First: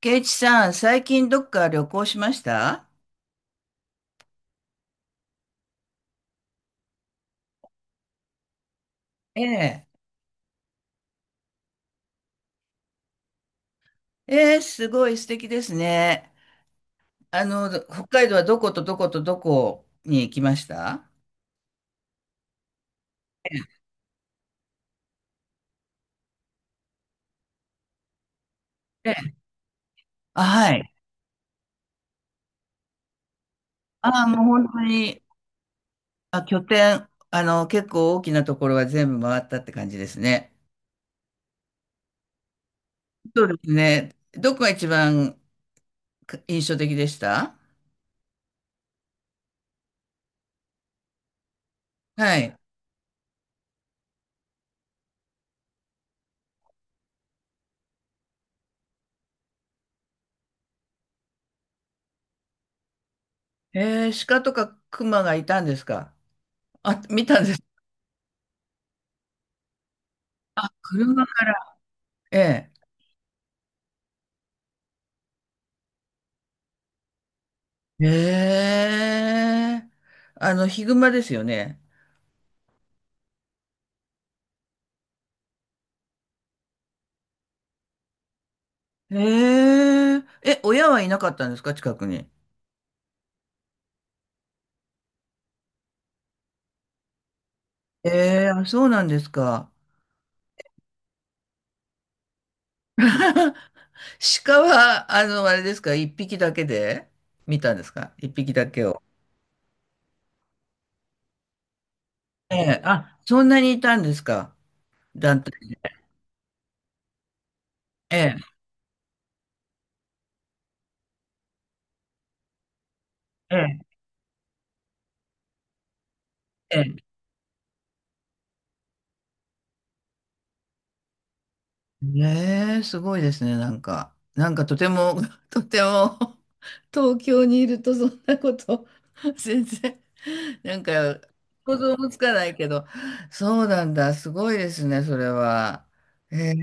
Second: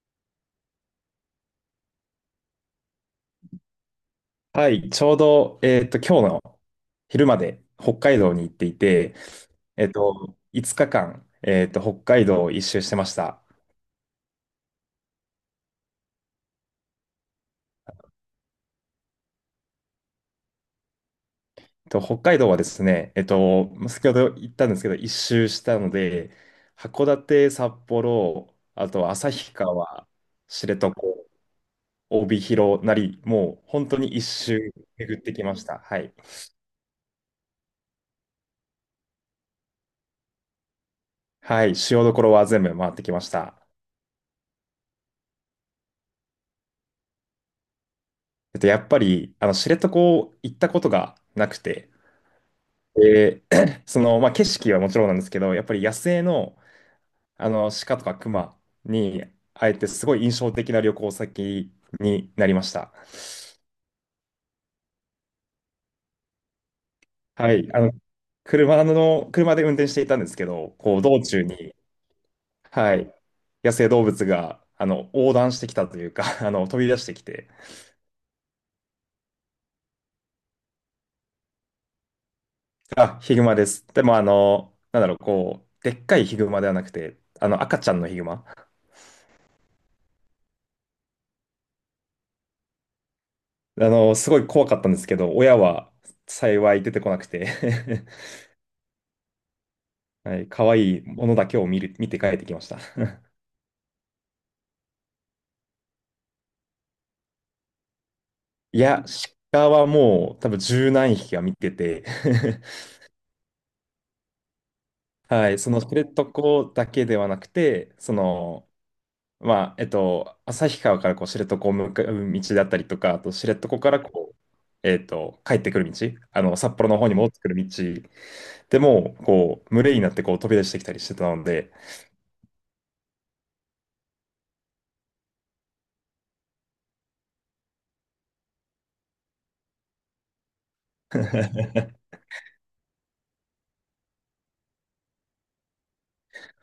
ケイチさん、最近どっか旅行しました？はい、ちょうど、今日の昼まで北海道に行っていて、ええ。5日間、北海道を一周してました。ええ、すごい素敵ですね。あの、北海道はどことどことどこに行きました？北海道はですね、先ほど言ったんですけど、一周したので、函館、札幌、あえとえ。旭川、あ、知は床、い。帯広なり、もう本当にあ一あ、もう本周当巡に、ってきました。はい。あ、拠点、あの、結構大きなところは全部回ったって感じですね。はい、主要どころは全部回ってきましそうでた。すね。どこが一番か印象的でした？やっぱり、知床行ったことがなくて、はい。で、まあ、景色はもちろんなんですけど、やっぱり野生の、あの鹿とか熊に会えて、すごい印象的な旅行先になりました。ええ、鹿とか熊がいたんですか？あ、見たんはです。い、車で運転していたんですけど、あ、こう道車中から。に、ええ。はい、野生動物が横断してきたというか、飛び出してきて、ええ。あの、ヒグマですよね。あ、ヒグマです。でも、なんだろう、こう、でっかいヒグマではなくて、あの赤ちゃんのヒグマ。え。ええ、親はいなかったんですか、近くに？すごい怖かったんですけど、親は幸い出てこなくて、ええ。あ、そうなんですか。はい、可愛いものだけを見て帰ってきました。鹿は、あの、あれですか、一匹だけで見たんですか、一匹だいけを？や、鹿はもう多分十何匹は見てて。 ええ。あ、そんなにいたんですか？ 団はい、そ体。の知床だけではなくて、ええ、まあ、旭川からこう知床を向かう道だったりとか、あと知床かええ、らこう、帰ってくる道、札え幌のえ。方に戻ってくる道でも、こう、群れになってこう飛び出してきたりしてたので。ねえ、すごいですね、なんか。なんかとても、とても、東京にいるとそんなこと、全然、なんか、想像もつかないけど、そうなんだ、すごいですね、それは。へ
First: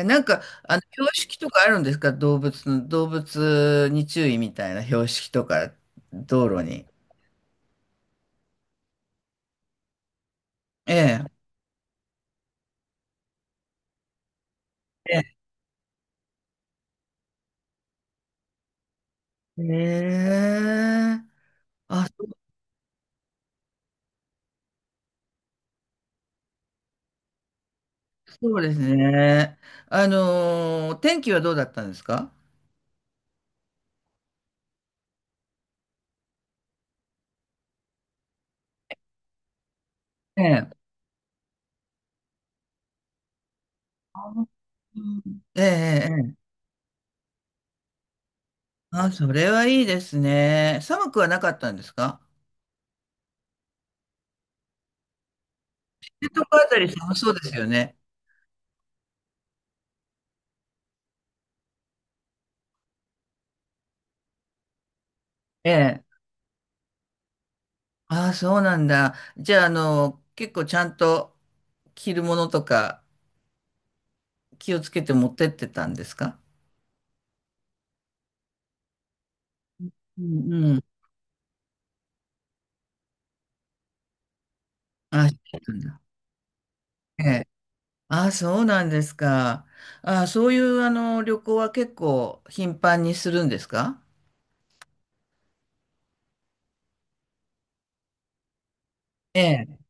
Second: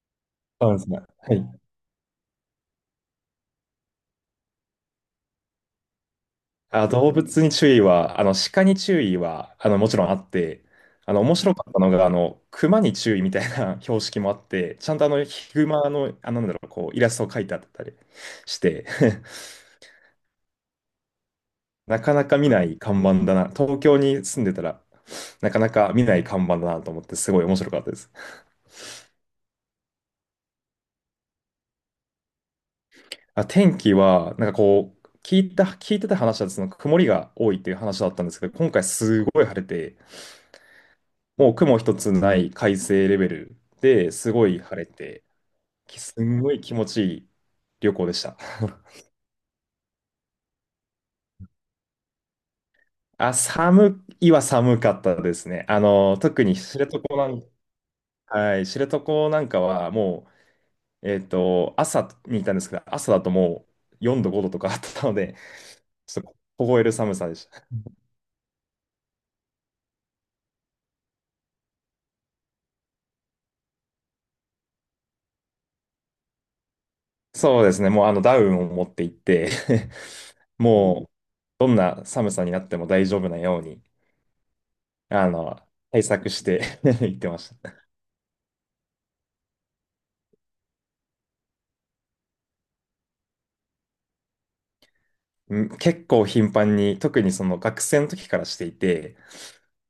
え。なんか、そうあでの、すね。標は識とい。かあるんですか？動物の、動物に注意みたいな標識とか、道路に。あ、動物に注意は、鹿に注意は、もちろんあって、ええ。面白かったのが、熊に注意みたいな 標識もあって、ちゃんとええ。ヒグマの、なんだろう、こう、イラストを描いてあったりして、ええ。なあ、かなか見ない看板だな。東京に住んでたら、なかなか見ない看板だなと思って、すごい面白かったです。そうですね。天気はどうだったんですか？あ、天気は、なんかこう、聞いてた話は、その曇りが多いっていう話だったんですけど、今回すごい晴れて、ええ。もう雲一つない快晴レベルであ、すうん。ごい晴れて、ええ、えきえ。すえんえ。ごい気持ちいい旅行でした。あ、それはいいですね。寒くはなかったんですか？あ、寒いは寒かったですね。えと特こにあた知り床寒なそうでん、すよね。はい、知床なんかはもう、朝に行ったんですけど、朝だともう4度、5度とかあったので、ええ。ちょっと凍える寒さでした。ああ、そうなんだ。じゃあ、あの、結構ちゃんと着るものとか気をつけて持ってってたんですか？そうですね、もうあのダウンを持って行って、 うん、うん。もうどんな寒さになっても大丈夫なように、あ、あその、うなんだ。対策して 行っえてまえ。した。ああ、そうなんですか。ああ、そういう、あの、旅行は結構頻繁にするんですか？うん、結構頻繁に、特にその学生の時からしていて、ええ。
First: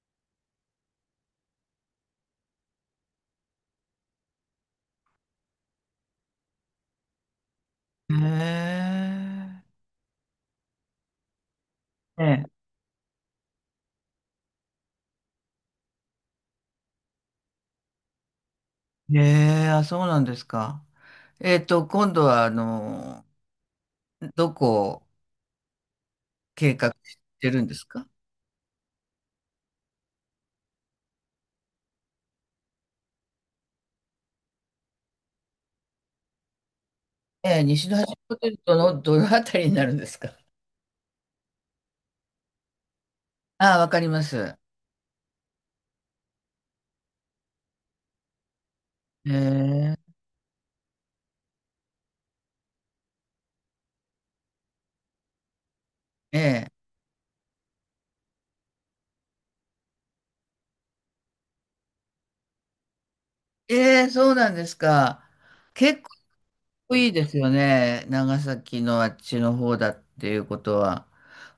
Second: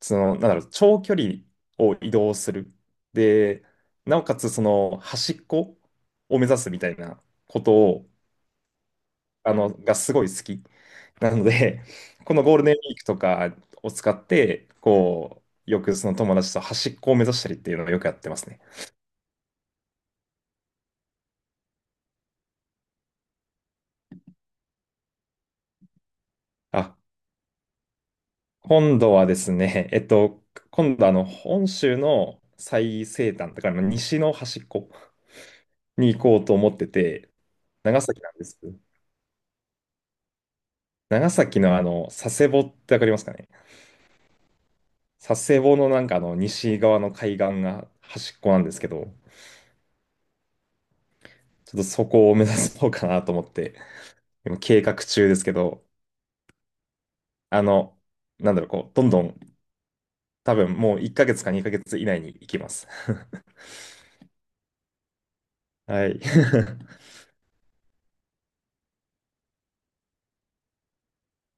なんだろう、長距離を移動する。で、なおかつその端っこを目指すみたいなことを、へえ。がすごい好き。なので、このえゴーえ。ルデンウィークとかを使って、こう、よくその友達と端っこを目指したりっていうのをよくやってますね。え。あ、そうなんですか。今度は、あの、どこを計画あ、してるんですか？今度はですね、今度本州の最西端、だからまあ西の端っこに行こうと思ってて、ええ、西の長端崎なホんでテルす。とのどのあたりになるんですか？長崎の佐世保ってわかりますかね？ああ、わかります。佐世保のなんか西側の海岸が端っこなんですけど、ええ、ちょっとそこを目指そうかなと思って、今計画中ですけど、ええ、あの、なんだろう、こう、どんどん、多分もう1ヶ月か2ヶ月以内に行きます。ええ、そうなんですか。結はい。構いい ですよね。長崎のあっちの方だっていうことは。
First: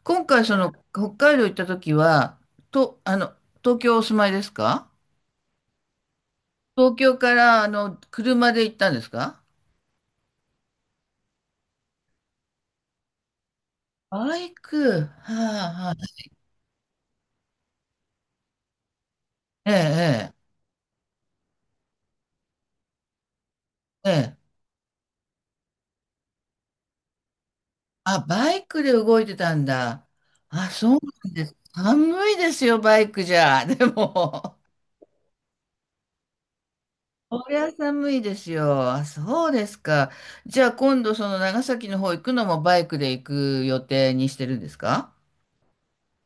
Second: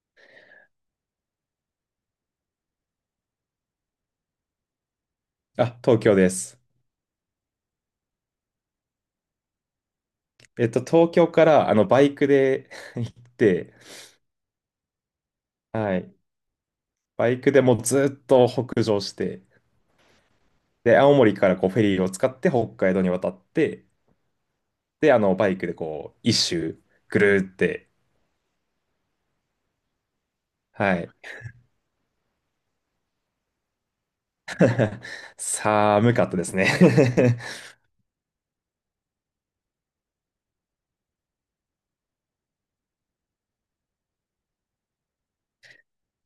今回、その、北海道行った時は、と、あの、東京お住まいですか？あ、東京です。東京からあの車で行ったんですか？東京からバイクで 行って、バイク、はあ。はあ、はい。バイクでもうずっと北上して、ええ、で、青森からこうフェリーを使って北海道に渡って、ええ、ええ。で、バイクでこう、一周ぐるーって、あ、バイクで動いてたんだ。あ、そはうい。なんです。寒いですよ、バイクじゃ。でも、寒かったですね。 こり ゃ寒いですよ。あ、そうですか。じゃあ今度その長崎の方行くのもバイクで行く予定にしてるんですか？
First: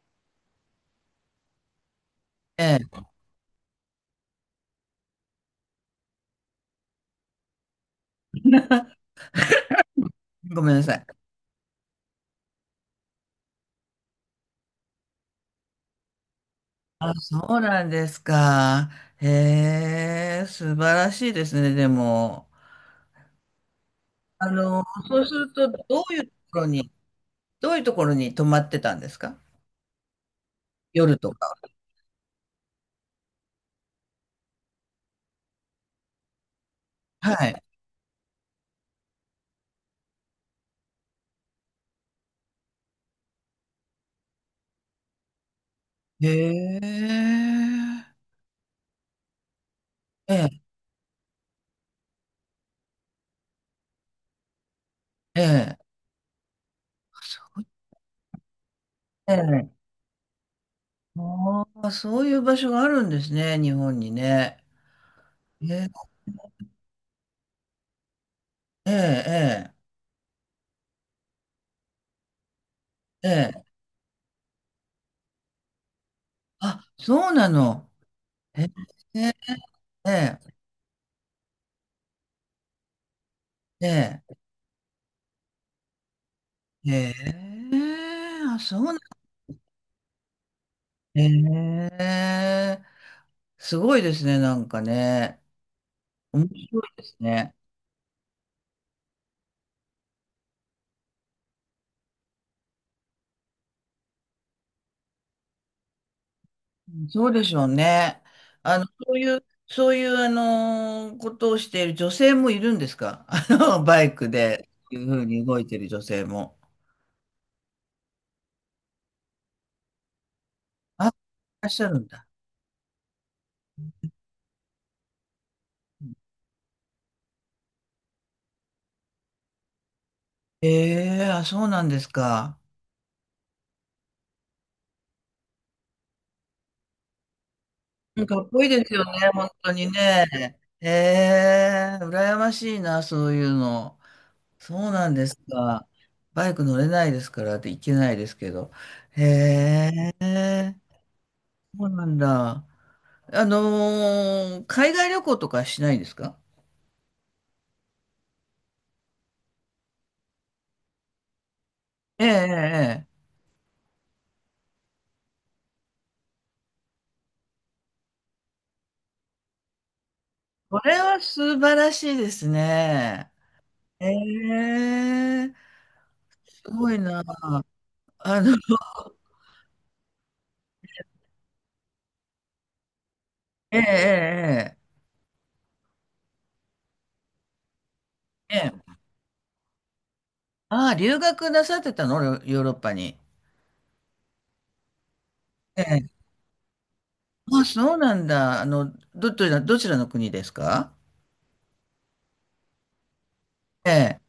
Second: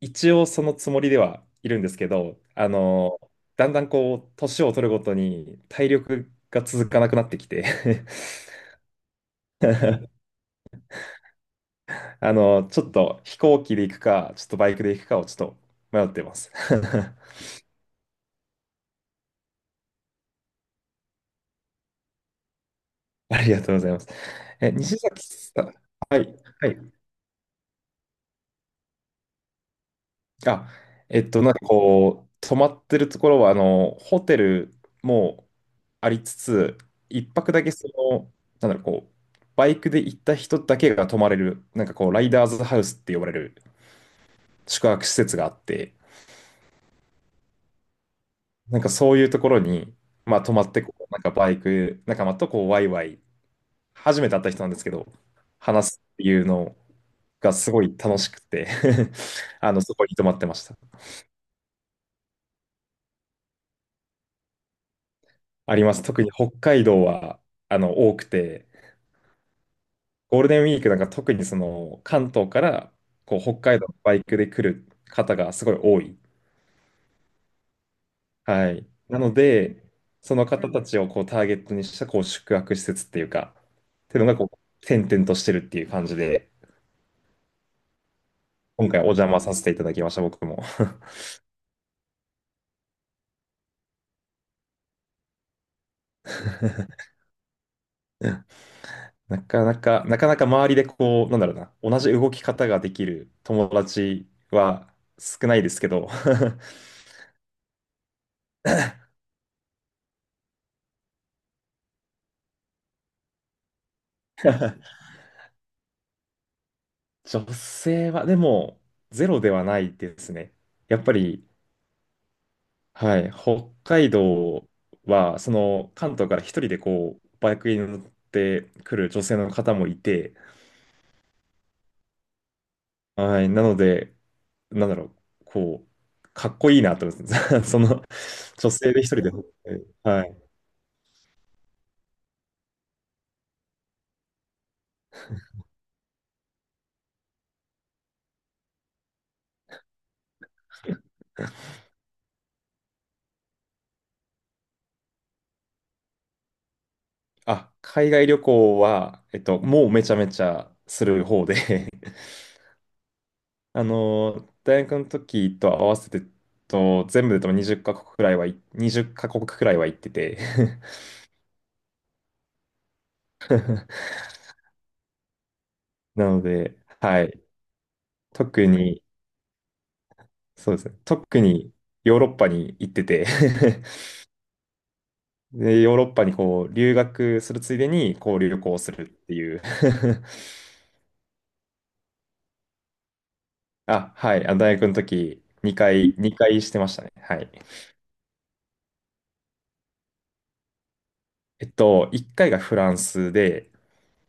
一応そのつもりではいるんですけど、ええ、だんだんこう、年を取るごとに体力が続かなくなってきて、 ごめんなさい。ちょっと飛行機で行くか、ちょっとバイクで行くかをちょっと迷ってます。 あ、そうなんですか。へえ、素晴らしいですね、でも。ありがとうございます。あえ、の、西そ崎うするさん。と、どうはいうとい、ころはに、い。どういうところに泊まってたんですか？あ、夜となんか。かこう、泊まってるところは、ホテルもありつつ、一は泊い。だけなんだろう、こう、バイクで行った人だけが泊まれる、なんかこう、ライダーズハウスって呼ばれる宿泊施設があって、へえ。なんかそういうところに、えまあ、え、泊まってこう、なんかバイク仲間とこう、ワイワイ、初めて会った人なんですけど、ええ、話すっていうのがすごい楽しくて、 え え。そこに泊まってました。ああ、そういう場所があるんですね、日本にね。えありえ、ます。特に北海道は、多くて、ええ、ゴールデンウィークなんか特にその関東からえこう北え。ええ。海道のバイクで来る方がすごい多い。あ、そうなの。ええ、はい。なので、えそのえ、方たちをこうターゲットにしたこう宿泊施設っていうか、ってえいうのえ。がこう点々としてるっていう感じで、ええ、あ、そう今なの。回お邪魔させていただきました、僕も。ええ、すごいですね、なんかね。面白いですね。なかなか、なかなか周りでこう、なんだろうな、同じ動き方ができる友達は少ないですけど。そうでしょうね。あの、そういう、そういう、あのことをしている女性もいるんですか？ あの、バイクで、いうふうに動いている女性も。女性はでもゼロではないですね。やっあ、いぱり、らっしゃるんだ。はい、北海道は、その関東から一人でこう、バイクに乗ってくる女性の方もいて、ええ。あ、そうなんですか。はい、なので、なんだろう、こう、かっこいいなと思って、そのかっこいい女で性すでよ一ね、人で海。本当にはね。い。ええ。羨ましいな、そういうの。そうなんですか。バイク乗れないですからって行けないですけど。へえ、そうなんだ。海外旅行とかしないですか？あ、海外旅行は、もうめちゃめちゃする方で、 ええ、え え、ええ。大学の時と合わせて、全部で多分20カ国くらいは行ってて、 これは素晴らしいですね。ええ、なのすで、ごいはな。い。あの、特に、そうですね。特にヨーロッパに行ってて、 ええ、えで、ヨーロッパにこう留学するついでにこうえ、え旅え。行すええ。るっていう。 ああ、留学なさってたの、ヨヨーロッパに？あ、はい。あ、大学の時え2え。回、2回してましたね。はい。あ、そうなんだ。あの、どちらの国ですか？1回がフランスで、ええ、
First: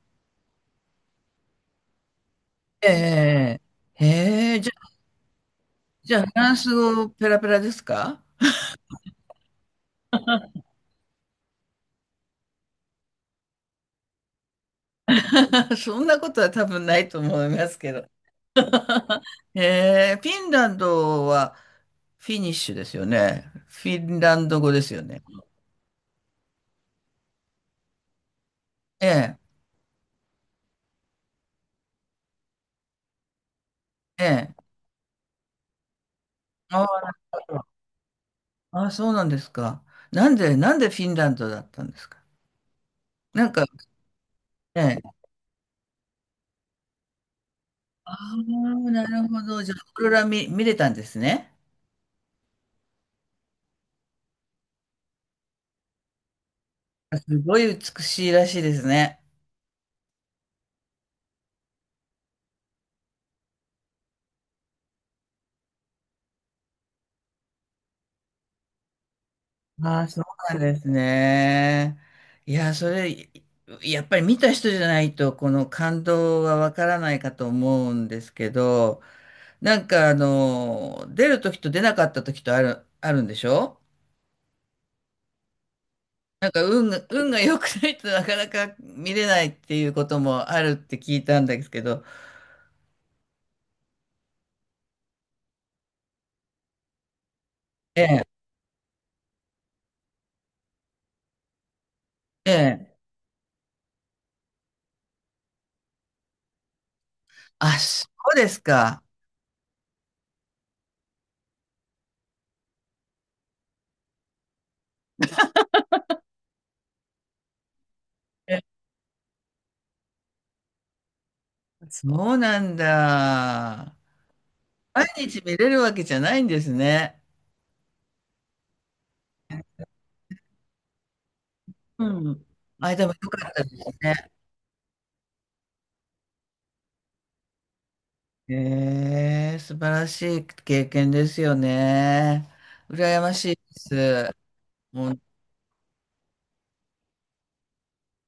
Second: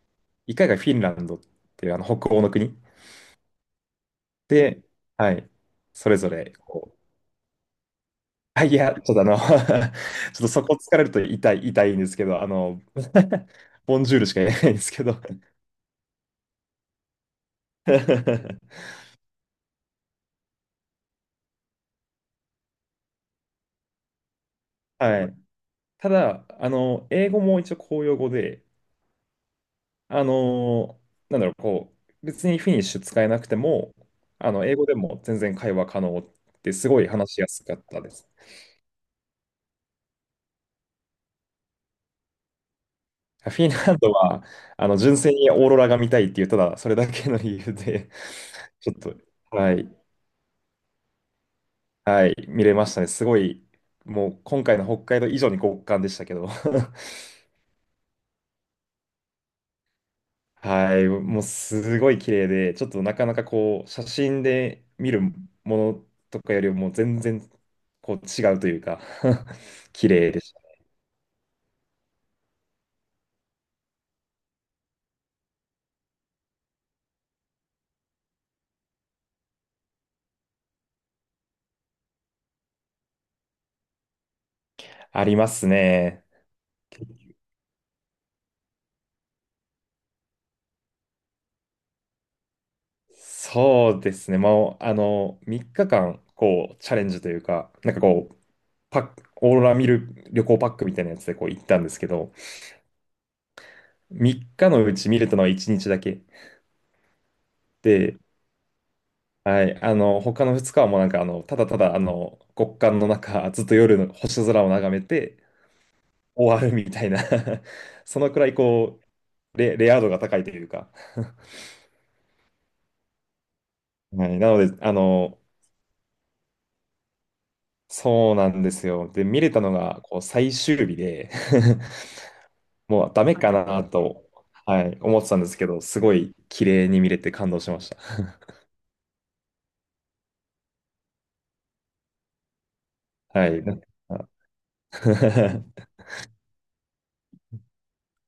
1回がフィンランドっていうあの北欧の国ええ、ええ。へえ、じで、ゃ、はい。そじれゃあ、ぞフラれンスこう、語ペラペラですか？ あ、いや、ちょっとあの ちょっとそこ疲れると痛い、痛いんですけど、ボンジュールしか言えないんですけど。 そんなことは多分ないと思いますけど。ええ、フィンランドは、フィニッシュですよね。フィンランド語ですよね。はい。ただ、英語も一応公用語で、ええ、あの、なんだろう、こう、別にフィニッシュ使えなくても、ええ。英語でも全然会話可能ってすごいあ話しやすかったです。あ、そうなんですか。なんでフィンランドだったんですか。なフんか、ィンランドは、ええ。純粋にオーロラが見たいっていう、ただそれだけの理由で、ああ、ちょっなと、るほど。じはゃあ、オーい、ロラ見れたんですね。はい、見れましたね。すごい、もう今回の北海道以上に極寒でしたけど。すごい美しいらしいですね。はい、もうすごい綺麗で、ちょっとなかなかこう、写真で見るものとかよりも全然こう違うというか、 ああ、綺そう麗でしなんた。ですね。いや、それ、やっぱり見た人じゃないと、この感動はわからないかと思うんですけど、なんかあの、出る時と出なかった時とあるんでしょ？ありますね。なんか運が良くないと なかなか見れないっていうこともあるって聞いたんですけど。そうですね、もう3日間こうチャレンジというか、なんえかえ、こう、パック、オーロラ見る旅行パックみたいなやつでこう行ったんですけど、ええ。3日のうち見れたのは1日だけ。あ、そで、うですか。はい。他の2日はもうなんか、ただただ、極寒の中、ずっと夜の星空を眺めて終わるみたいな。 そのくらい、ええ。こう、レア度が高いというか。そうなんだ。はい。なので、毎日見れるわけじゃないんですね。そうなんですよ。で、見れたのが、こう、最終日で、 うん。あ、でもうもダ良メかっかたですなと、ね。はい、思ってたんですけど、すごい綺麗に見れて感動しました。ええ、素晴らしい経験ですよね。羨ま はしいでい。なんか。 す。もう